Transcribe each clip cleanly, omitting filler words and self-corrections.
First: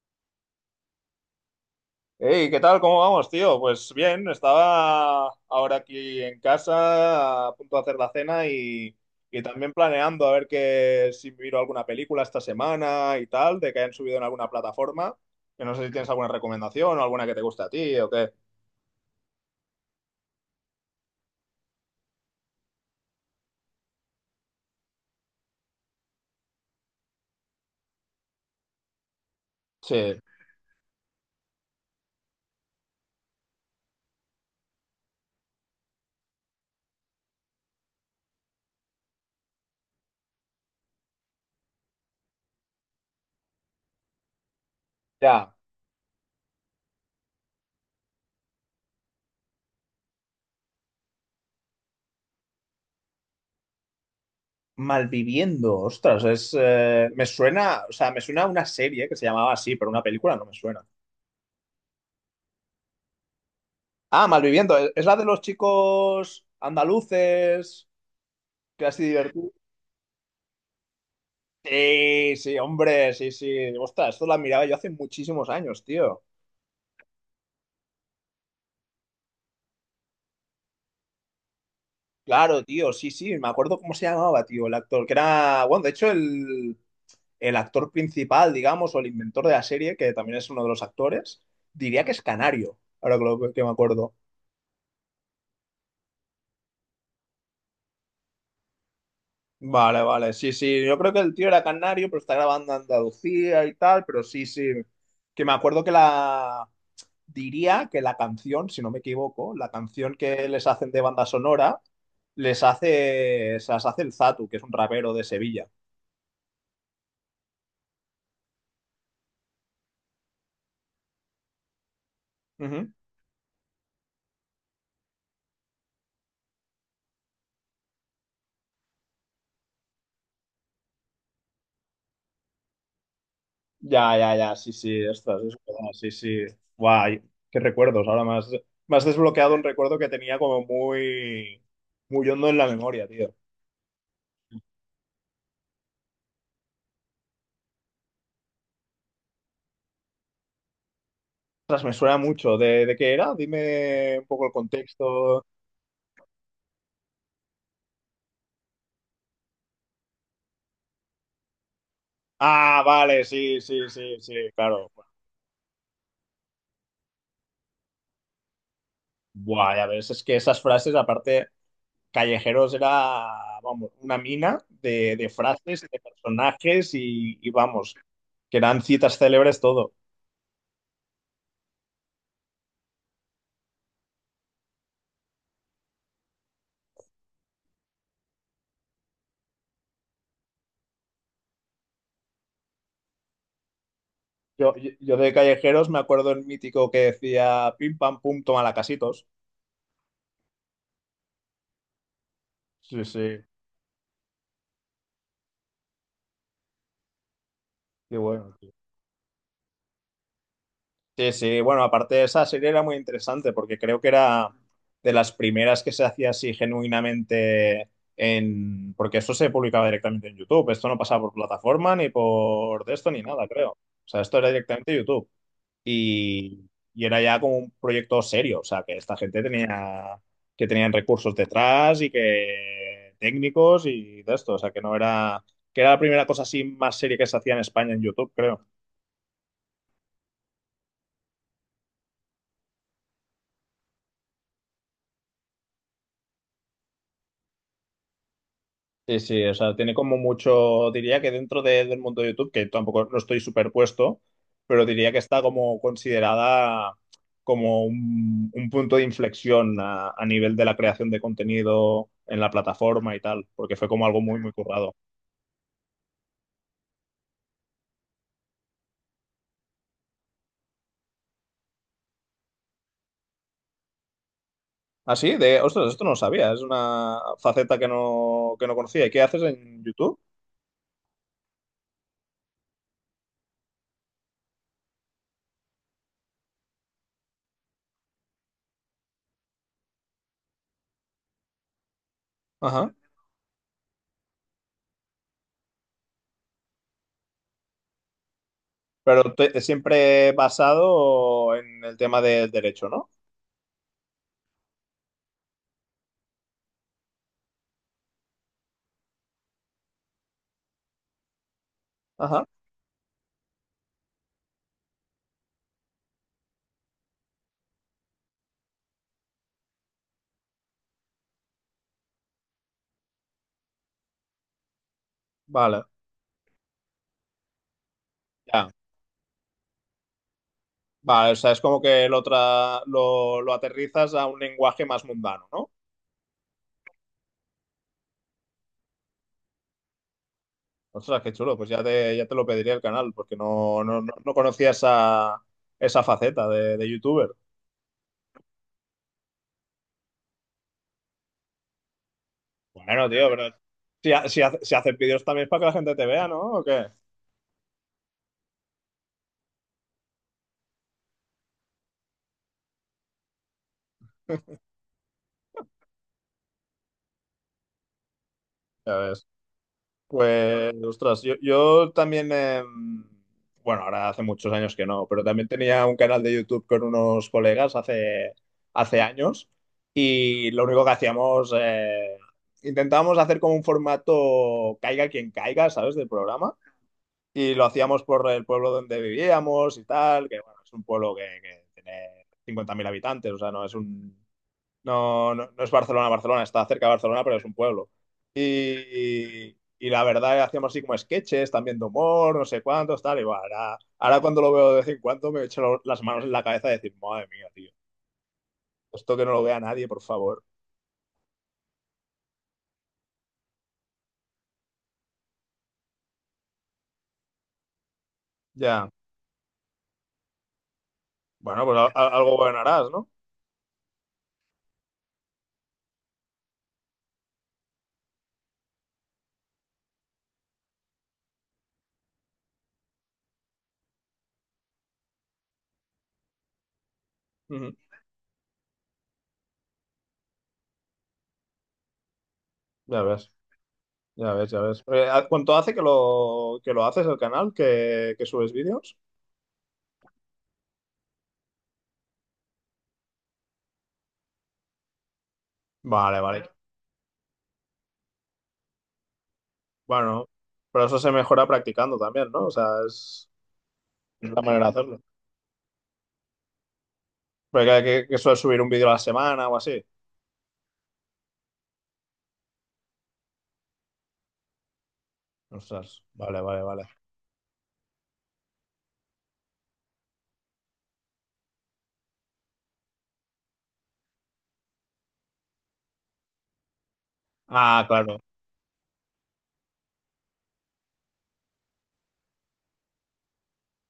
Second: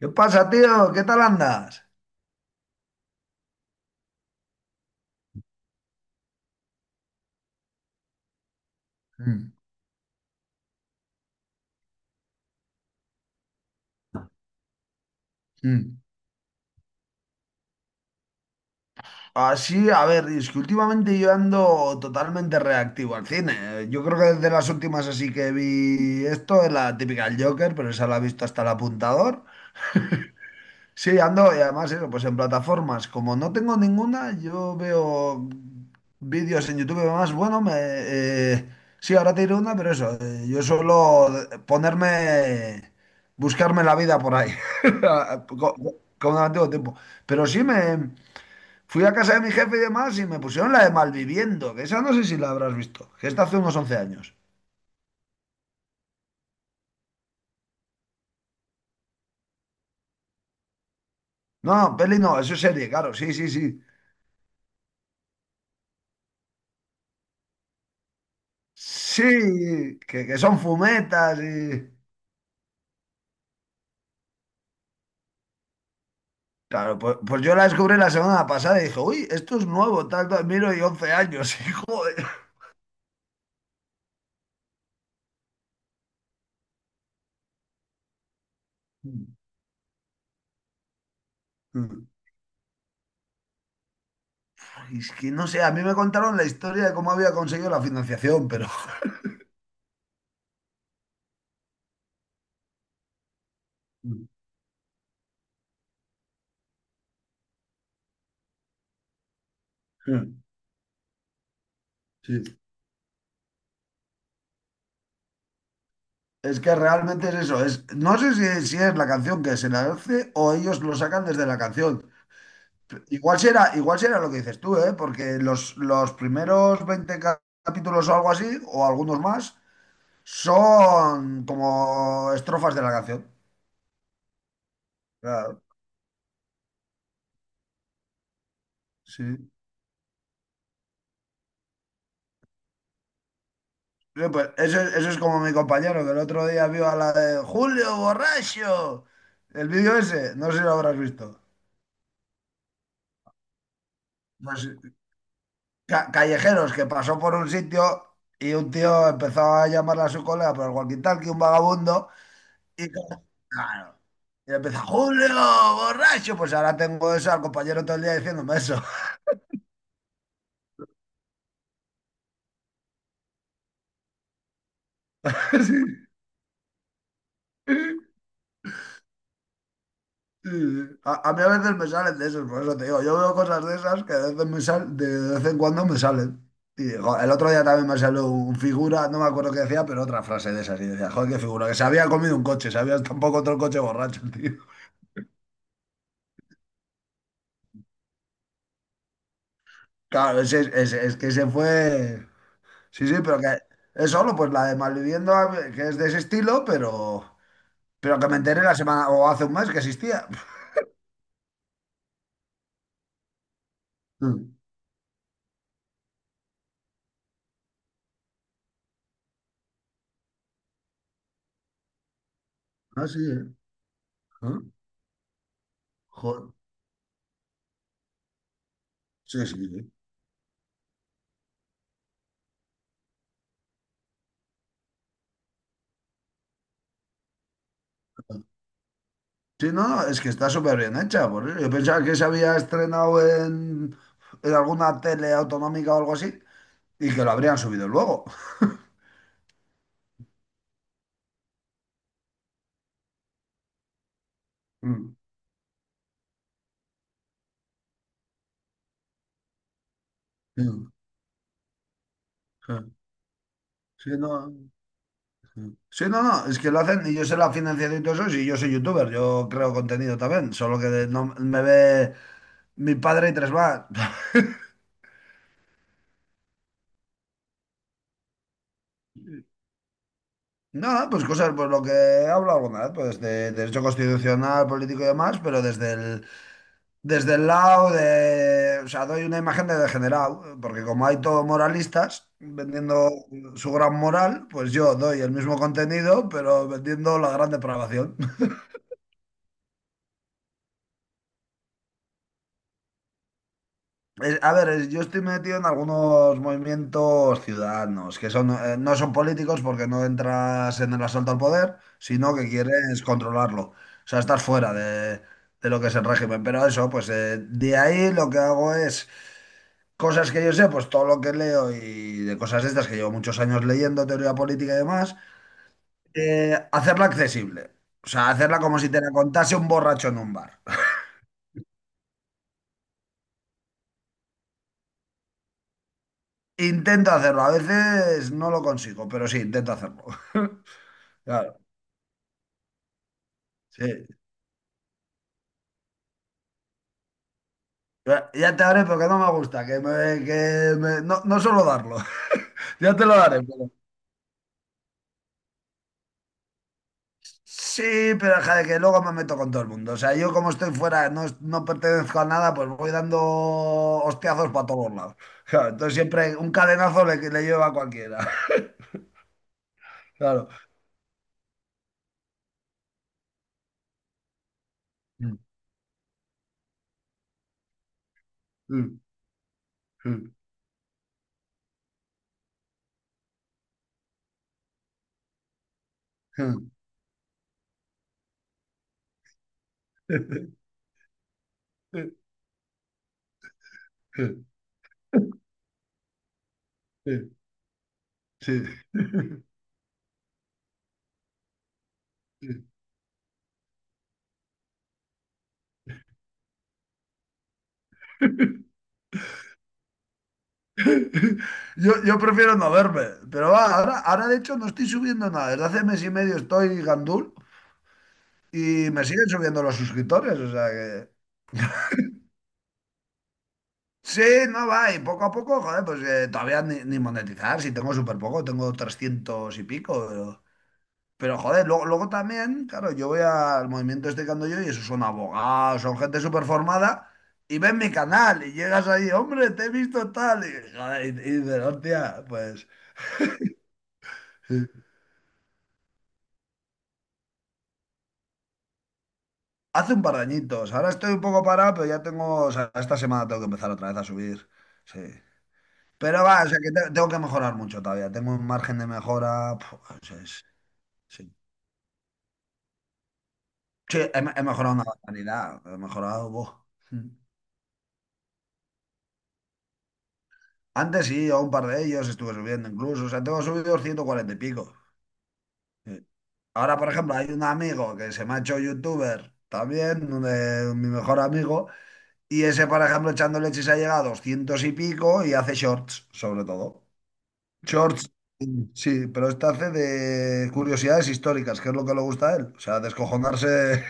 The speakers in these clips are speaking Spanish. ¿Qué pasa, tío? ¿Qué tal andas? Hey, ¿qué tal? ¿Cómo vamos, tío? Pues bien, estaba ahora aquí en casa a punto de hacer la cena y Mm. también planeando a ver que, si miro alguna película esta semana y tal, de que hayan subido en alguna plataforma. Que no sé si Mm. tienes alguna recomendación o alguna que te guste a ti o qué. Así, a ver, es que últimamente yo ando totalmente reactivo al cine. Yo creo que desde las últimas así que vi esto, es la típica del Joker, pero esa la he visto hasta el apuntador. Sí, Sí, ando, y además eso, pues en plataformas, como no tengo ninguna, yo veo vídeos en YouTube y demás, bueno, sí, ahora te diré una, pero eso, yo suelo ponerme, buscarme la vida por ahí, ya. co- como en antiguo tiempo. Pero sí, me fui a casa de mi jefe y demás y me pusieron la de Malviviendo, que esa no sé si la habrás visto, que está hace unos 11 años. Malviviendo, ostras, es, me suena, o sea, me suena a una serie que se llamaba así, pero una película no me suena. No, peli no, eso es serie, claro, sí, sí, sí. Ah, Malviviendo, es la de los chicos andaluces, que así divertidos. Sí, que son fumetas y... Sí, sí, hombre, sí, sí. Ostras, esto la miraba yo hace muchísimos años, tío. Claro, pues, yo la descubrí la semana pasada y dije, uy, esto es nuevo, tal, tal, miro y 11 años, y joder. Claro, tío, sí, sí. Me acuerdo cómo se llamaba, tío, el actor, que era, bueno, de hecho, el actor principal, digamos, o el inventor de la serie, que también es uno de los actores, diría que es canario, ahora que, que me acuerdo. Y es que no sé, a mí me contaron la historia de cómo había conseguido la financiación, pero Vale, vale, sí, sí. Yo creo que el tío era canario, pero está grabando en Andalucía y tal, pero Mm. sí, sí. Que me acuerdo que la, diría que la canción, si no me equivoco, la canción Mm. que les hacen de banda sonora, Sí. les hace, se las hace el Zatu, que es un rapero de Sevilla. Es que realmente es eso. Es, no sé si es la canción que se la hace o ellos lo sacan desde la canción. Ujú. Igual será lo que dices tú, ¿eh? Porque los primeros 20 capítulos o algo así, o algunos más, son como estrofas de la canción. Ya, ya, ya, sí, sí, ostras, es Claro, verdad, sí, sí. Guay, qué recuerdos. Ahora más, más sí. desbloqueado un recuerdo que tenía como muy, muy hondo en la memoria, tío. Sí, pues eso, eso es como mi compañero que el otro día vio a la de Julio Borracho. El vídeo ese, no sé si lo habrás visto. Ostras, me suena mucho. De qué era? Dime un poco el Pues, contexto. Callejeros que pasó por un sitio y un tío empezó a llamarle a su colega por el walkie-talkie, un vagabundo, Ah, y vale, sí, sí, claro, sí, sí, y empezó, claro. Julio Borracho. Pues ahora tengo eso al compañero todo el día diciéndome eso. Buah, ya ves, es que esas frases, aparte. Callejeros era, vamos, una mina de frases, de personajes y, vamos, que eran citas célebres todo. Sí, sí. A mí a veces me salen de esos, por eso te digo, yo veo cosas de esas que de vez en cuando me salen. Y jo, el otro día también me salió un figura, no me acuerdo qué decía, pero otra frase de esas. Y decía, joder, qué figura, que se había comido un coche, se había tampoco otro coche borracho, el tío. Yo de Callejeros me acuerdo el mítico que decía pim pam pum, toma la casitos. Claro, es que se fue. Sí, Sí, sí, pero sí, que es solo pues la de Malviviendo, que es de ese estilo, pero, qué pero que me bueno, enteré tío. la semana o hace un mes que existía. Sí, sí, bueno, aparte de esa serie era muy interesante porque creo que era Mm. de las primeras que se hacía así genuinamente en... Porque esto se publicaba directamente en YouTube, esto no pasaba por plataforma ni por de Ah, esto sí, ni ¿eh? nada, creo. O sea, esto era Ah, directamente YouTube. joder. Y, y era ya como un proyecto serio, o sea, que esta gente Sí, sí, sí. tenía, que tenían recursos detrás y que técnicos y de esto, o sea, que no era, que era la primera cosa así más seria que se hacía en España en YouTube, creo. Sí, no, no, es que está súper bien hecha, por eso. Yo pensaba que se había estrenado en alguna tele autonómica o algo así y que lo habrían subido luego. Sí, sí, o sea, tiene como mucho, diría que del mundo de YouTube, que tampoco no estoy superpuesto, pero diría Mm, que está como considerada como un punto de inflexión a nivel de la mm, creación de contenido en la mm. plataforma y tal, porque fue como Sí, algo no. muy, muy currado. Mm. Sí, no, no, es que lo hacen y yo sé la financiación y todo eso, y yo soy youtuber, yo creo contenido también, solo que no me ve mi padre y tres más. Ah, sí, de, ostras, esto no lo sabía, es una faceta que no conocía. ¿Y qué haces en YouTube? Nada, pues cosas, pues lo que hablo alguna vez, pues de derecho constitucional, político y demás, pero desde el lado de, o sea, doy una imagen de degenerado, porque como hay todo moralistas Ajá. vendiendo su gran moral, pues yo doy el mismo contenido, pero vendiendo la gran depravación. Pero siempre basado en el tema del derecho, ¿no? A ver, yo estoy metido en algunos movimientos ciudadanos, que son, no son políticos porque no entras en el asalto al poder, sino Ajá. que quieres controlarlo. O sea, estás fuera de lo que es el régimen. Pero eso, pues de ahí lo que hago es. Cosas que yo sé, pues todo lo que leo y de cosas estas que llevo muchos años leyendo, teoría política y demás, Vale, hacerla accesible. O sea, hacerla ya. como si te la contase un borracho en un bar. Vale, o sea, es como que lo, lo aterrizas a un lenguaje más mundano, ¿no? Intento hacerlo, a veces no lo consigo, pero sí, intento hacerlo. Ostras, qué chulo, Claro, pues ya te lo pediría el canal, porque no, sí. no, no, no conocía esa, esa faceta de youtuber. Ya te haré porque no me gusta, no, no suelo darlo. Ya te Bueno, lo tío, daré. pero si, si, si haces vídeos también es para que la gente te vea, ¿no? ¿O qué? Sí, pero joder, que luego me meto con todo el mundo. O sea, yo como estoy fuera, no pertenezco a nada, pues voy dando hostiazos para todos lados. Claro, entonces siempre un cadenazo le lleva a cualquiera. Ya ves. Claro. Pues, ostras, yo también, bueno, ahora hace muchos años que no, pero también tenía un canal de YouTube con unos colegas hace, hace años y lo único que hacíamos, intentábamos hacer como un formato caiga quien caiga, ¿sabes? Del programa y lo hacíamos por el pueblo donde vivíamos y tal, que bueno, es un pueblo que tiene 50.000 habitantes, o sea, no es un no, no, no es Barcelona, Barcelona, está cerca de Barcelona, pero es un pueblo. Sí. Y la verdad, hacíamos así como sketches, también de humor, no sé cuántos, tal. Y bueno, ahora, ahora cuando lo veo de vez en cuando me echo las manos en la cabeza y decir, madre mía, tío, esto que no lo vea nadie, por favor. Yo prefiero no verme, pero va, ahora de hecho no estoy subiendo nada. Desde hace mes y medio estoy gandul Ya, y me siguen subiendo los suscriptores. O sea que. bueno, pues algo bueno harás, ¿no? Sí, no va, y poco a poco, joder, pues todavía ni monetizar, si tengo súper poco, tengo 300 y pico, pero, joder, luego también, claro, yo voy al movimiento este que ando yo y esos son abogados, son gente súper formada y Ujú. ven mi canal y llegas ahí, hombre, te he visto tal, y, joder, y dices, hostia, pues Ya ves, ya ves, ya sí. ves. ¿Cuánto hace que lo haces el canal, que subes vídeos? Hace un par de añitos, ahora estoy un poco parado, pero ya tengo, o sea, esta semana tengo que empezar otra vez a subir, sí. Pero Vale, va, vale. o sea, que tengo que mejorar mucho todavía, tengo un margen de mejora, puf, Bueno, pero eso se es- mejora practicando también, ¿no? O sea, Sí, es la he manera de mejorado una hacerlo. barbaridad, he mejorado. Buah. Mm. Porque que suele subir un vídeo a la semana o así. Antes sí, a un par de ellos estuve subiendo incluso, o sea, tengo subidos 140 y pico. Ostras, Sí. vale, vale, Ahora, vale. por ejemplo, hay un amigo que se me ha hecho youtuber también, mi mejor amigo, y ese, por ejemplo, echando leches ha llegado a 200 y pico y hace shorts, sobre todo. Ah, Shorts, claro. sí, pero este hace de curiosidades históricas, que es lo que le gusta a él, o sea, descojonarse.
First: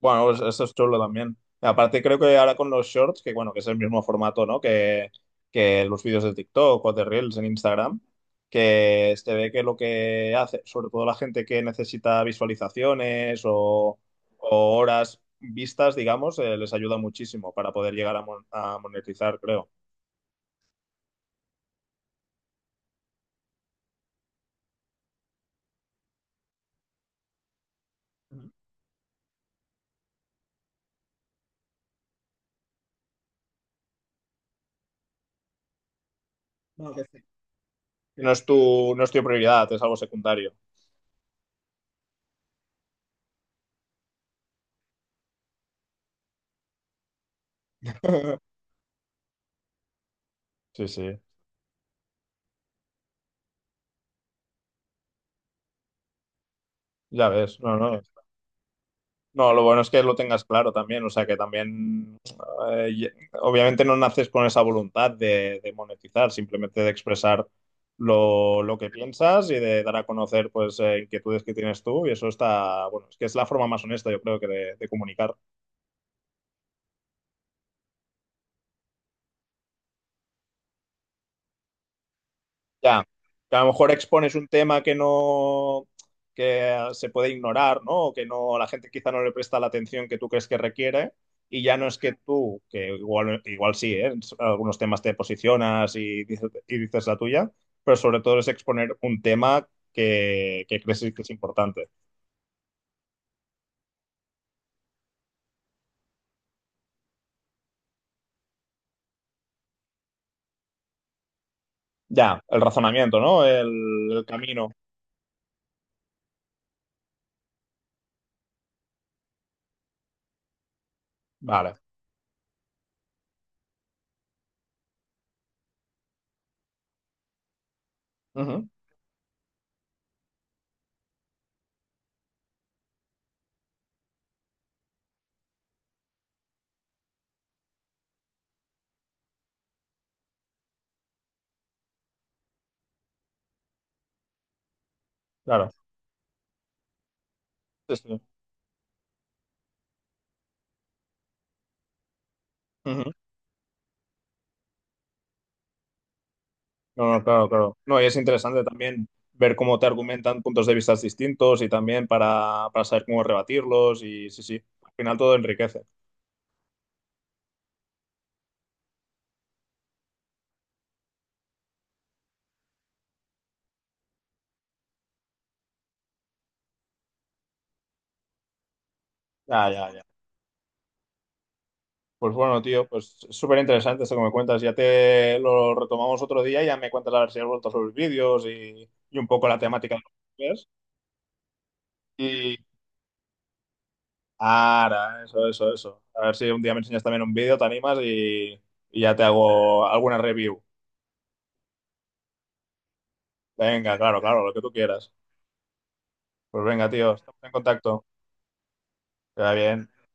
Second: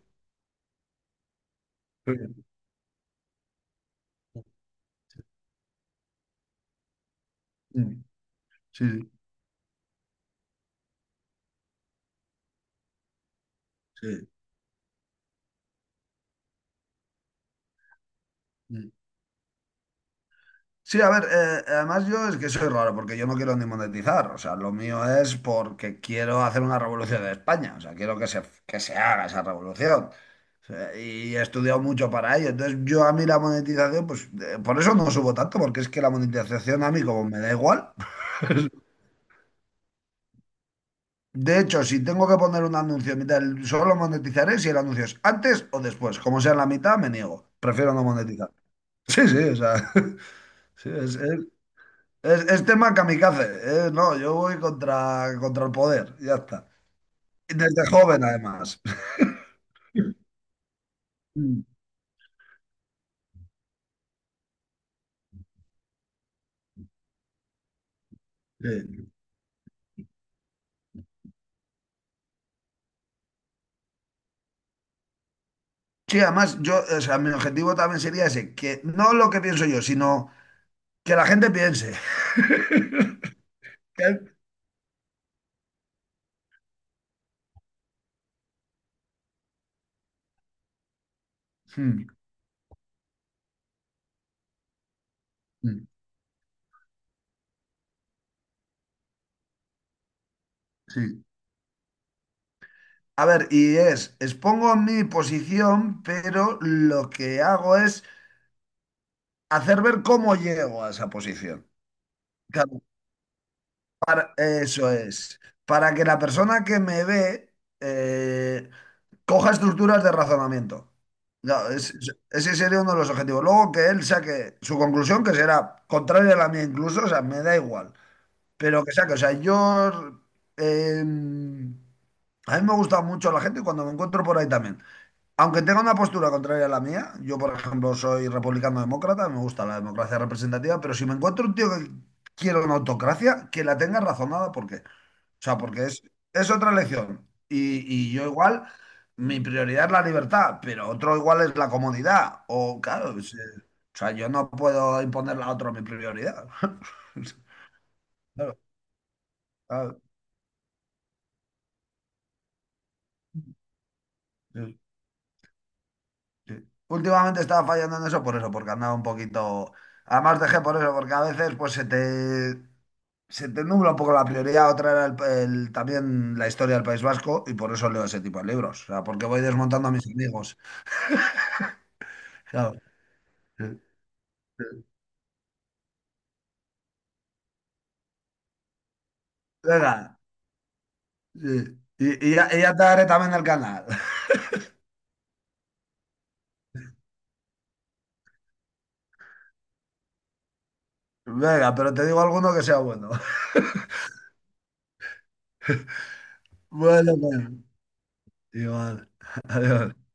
Bueno, pues eso es chulo también. Y aparte creo que ahora con los shorts, que bueno, que es el mismo formato, ¿no? Que los vídeos de TikTok o de Reels en Instagram, Sí, que se ve que lo que hace, sobre todo la gente que necesita visualizaciones sí, o horas vistas, digamos, les ayuda muchísimo para poder llegar a, a sí. monetizar, creo. Sí, a ver, además yo es que soy raro porque yo no quiero ni monetizar, o sea, lo mío es porque quiero hacer una revolución en España, o sea, quiero que se, Ujú. que se haga esa revolución. O sea, y he estudiado mucho para ello, entonces yo a mí la monetización, pues por eso no subo tanto, porque es que la monetización No, a que mí sí. como me da igual. No es tu, no es tu prioridad, es algo secundario. De hecho, si tengo que poner un anuncio en mitad, solo monetizaré si el anuncio es antes o después, como sea en la mitad, me niego, prefiero no monetizar. Sí, sí, o sea, Sí, sí, es, sí. es- Es, es tema kamikaze, ¿eh? No, yo voy contra el poder, ya está. Ya Y ves, no, desde no. joven, además. No, lo bueno es que lo tengas claro también, o sea que Mm. también, eh, y- obviamente no naces con esa voluntad de monetizar, simplemente de expresar lo que Sí. piensas y de dar a conocer pues inquietudes que tienes tú y eso está, bueno, es que es la forma más honesta yo creo que de comunicar. Sí, además, yo, o sea, mi objetivo también sería ese, que no lo que pienso yo, sino que la gente piense. Ya, que a lo mejor Que- expones un tema que no, que se puede ignorar, ¿no? O que no, la gente quizá no le presta la atención que tú crees que requiere. Y ya no es Mm, que tú, que igual, igual sí, ¿eh? En algunos temas te mm. posicionas y dices la tuya, pero sobre todo es exponer un tema que crees que Sí. es importante. A ver, y expongo mi posición, pero lo que hago es hacer ver cómo llego a esa posición. Ya, el Claro, razonamiento, ¿no? El camino. eso es. Para que la persona que me ve, eh, coja estructuras de razonamiento. Ya, Vale. Ese sería uno de los objetivos. Luego que él saque su conclusión, que será contraria a la mía incluso, o sea, me da igual, Ujú, pero que saque, o sea, eh, a mí me gusta mucho la gente cuando me encuentro por ahí también. Aunque tenga una postura contraria a la mía, yo por ejemplo soy republicano demócrata, me gusta la democracia representativa, pero si me encuentro un tío que quiere una autocracia, que la tenga razonada, porque o sea, claro. porque es otra elección. Y, Sí, y sí. yo igual, mi prioridad es la libertad, pero otro igual es la comodidad. O Ujú. claro, o sea, yo no puedo imponerle a otro mi prioridad. No, no, claro, claro. No, y es Claro, interesante también ver cómo te claro, argumentan puntos de vista distintos y también para saber cómo rebatirlos y sí, sí, sí, al final todo enriquece. sí. Últimamente estaba fallando en eso por eso, porque andaba un poquito. Además dejé por eso, porque a veces pues se te nubla un poco la prioridad. Otra era también la historia del País Vasco y por eso leo ese tipo de libros. O sea, porque voy Ya, desmontando ya, a ya. mis amigos. Pues bueno, Claro. tío, pues es súper Sí. interesante esto que me cuentas. Ya te lo retomamos otro día y ya me cuentas a ver si has vuelto sobre los vídeos y un poco la temática de los Venga, vídeos. sí. Y ya, Y y ya te daré también el canal. ahora, eso, eso, eso. A ver si un día me enseñas también un vídeo, te animas y ya te hago alguna review. Venga, pero te digo alguno que sea bueno. Venga, claro, claro, lo que tú quieras. Pues venga, tío, Bueno, estamos pues, en contacto. igual. Está bien. Adiós.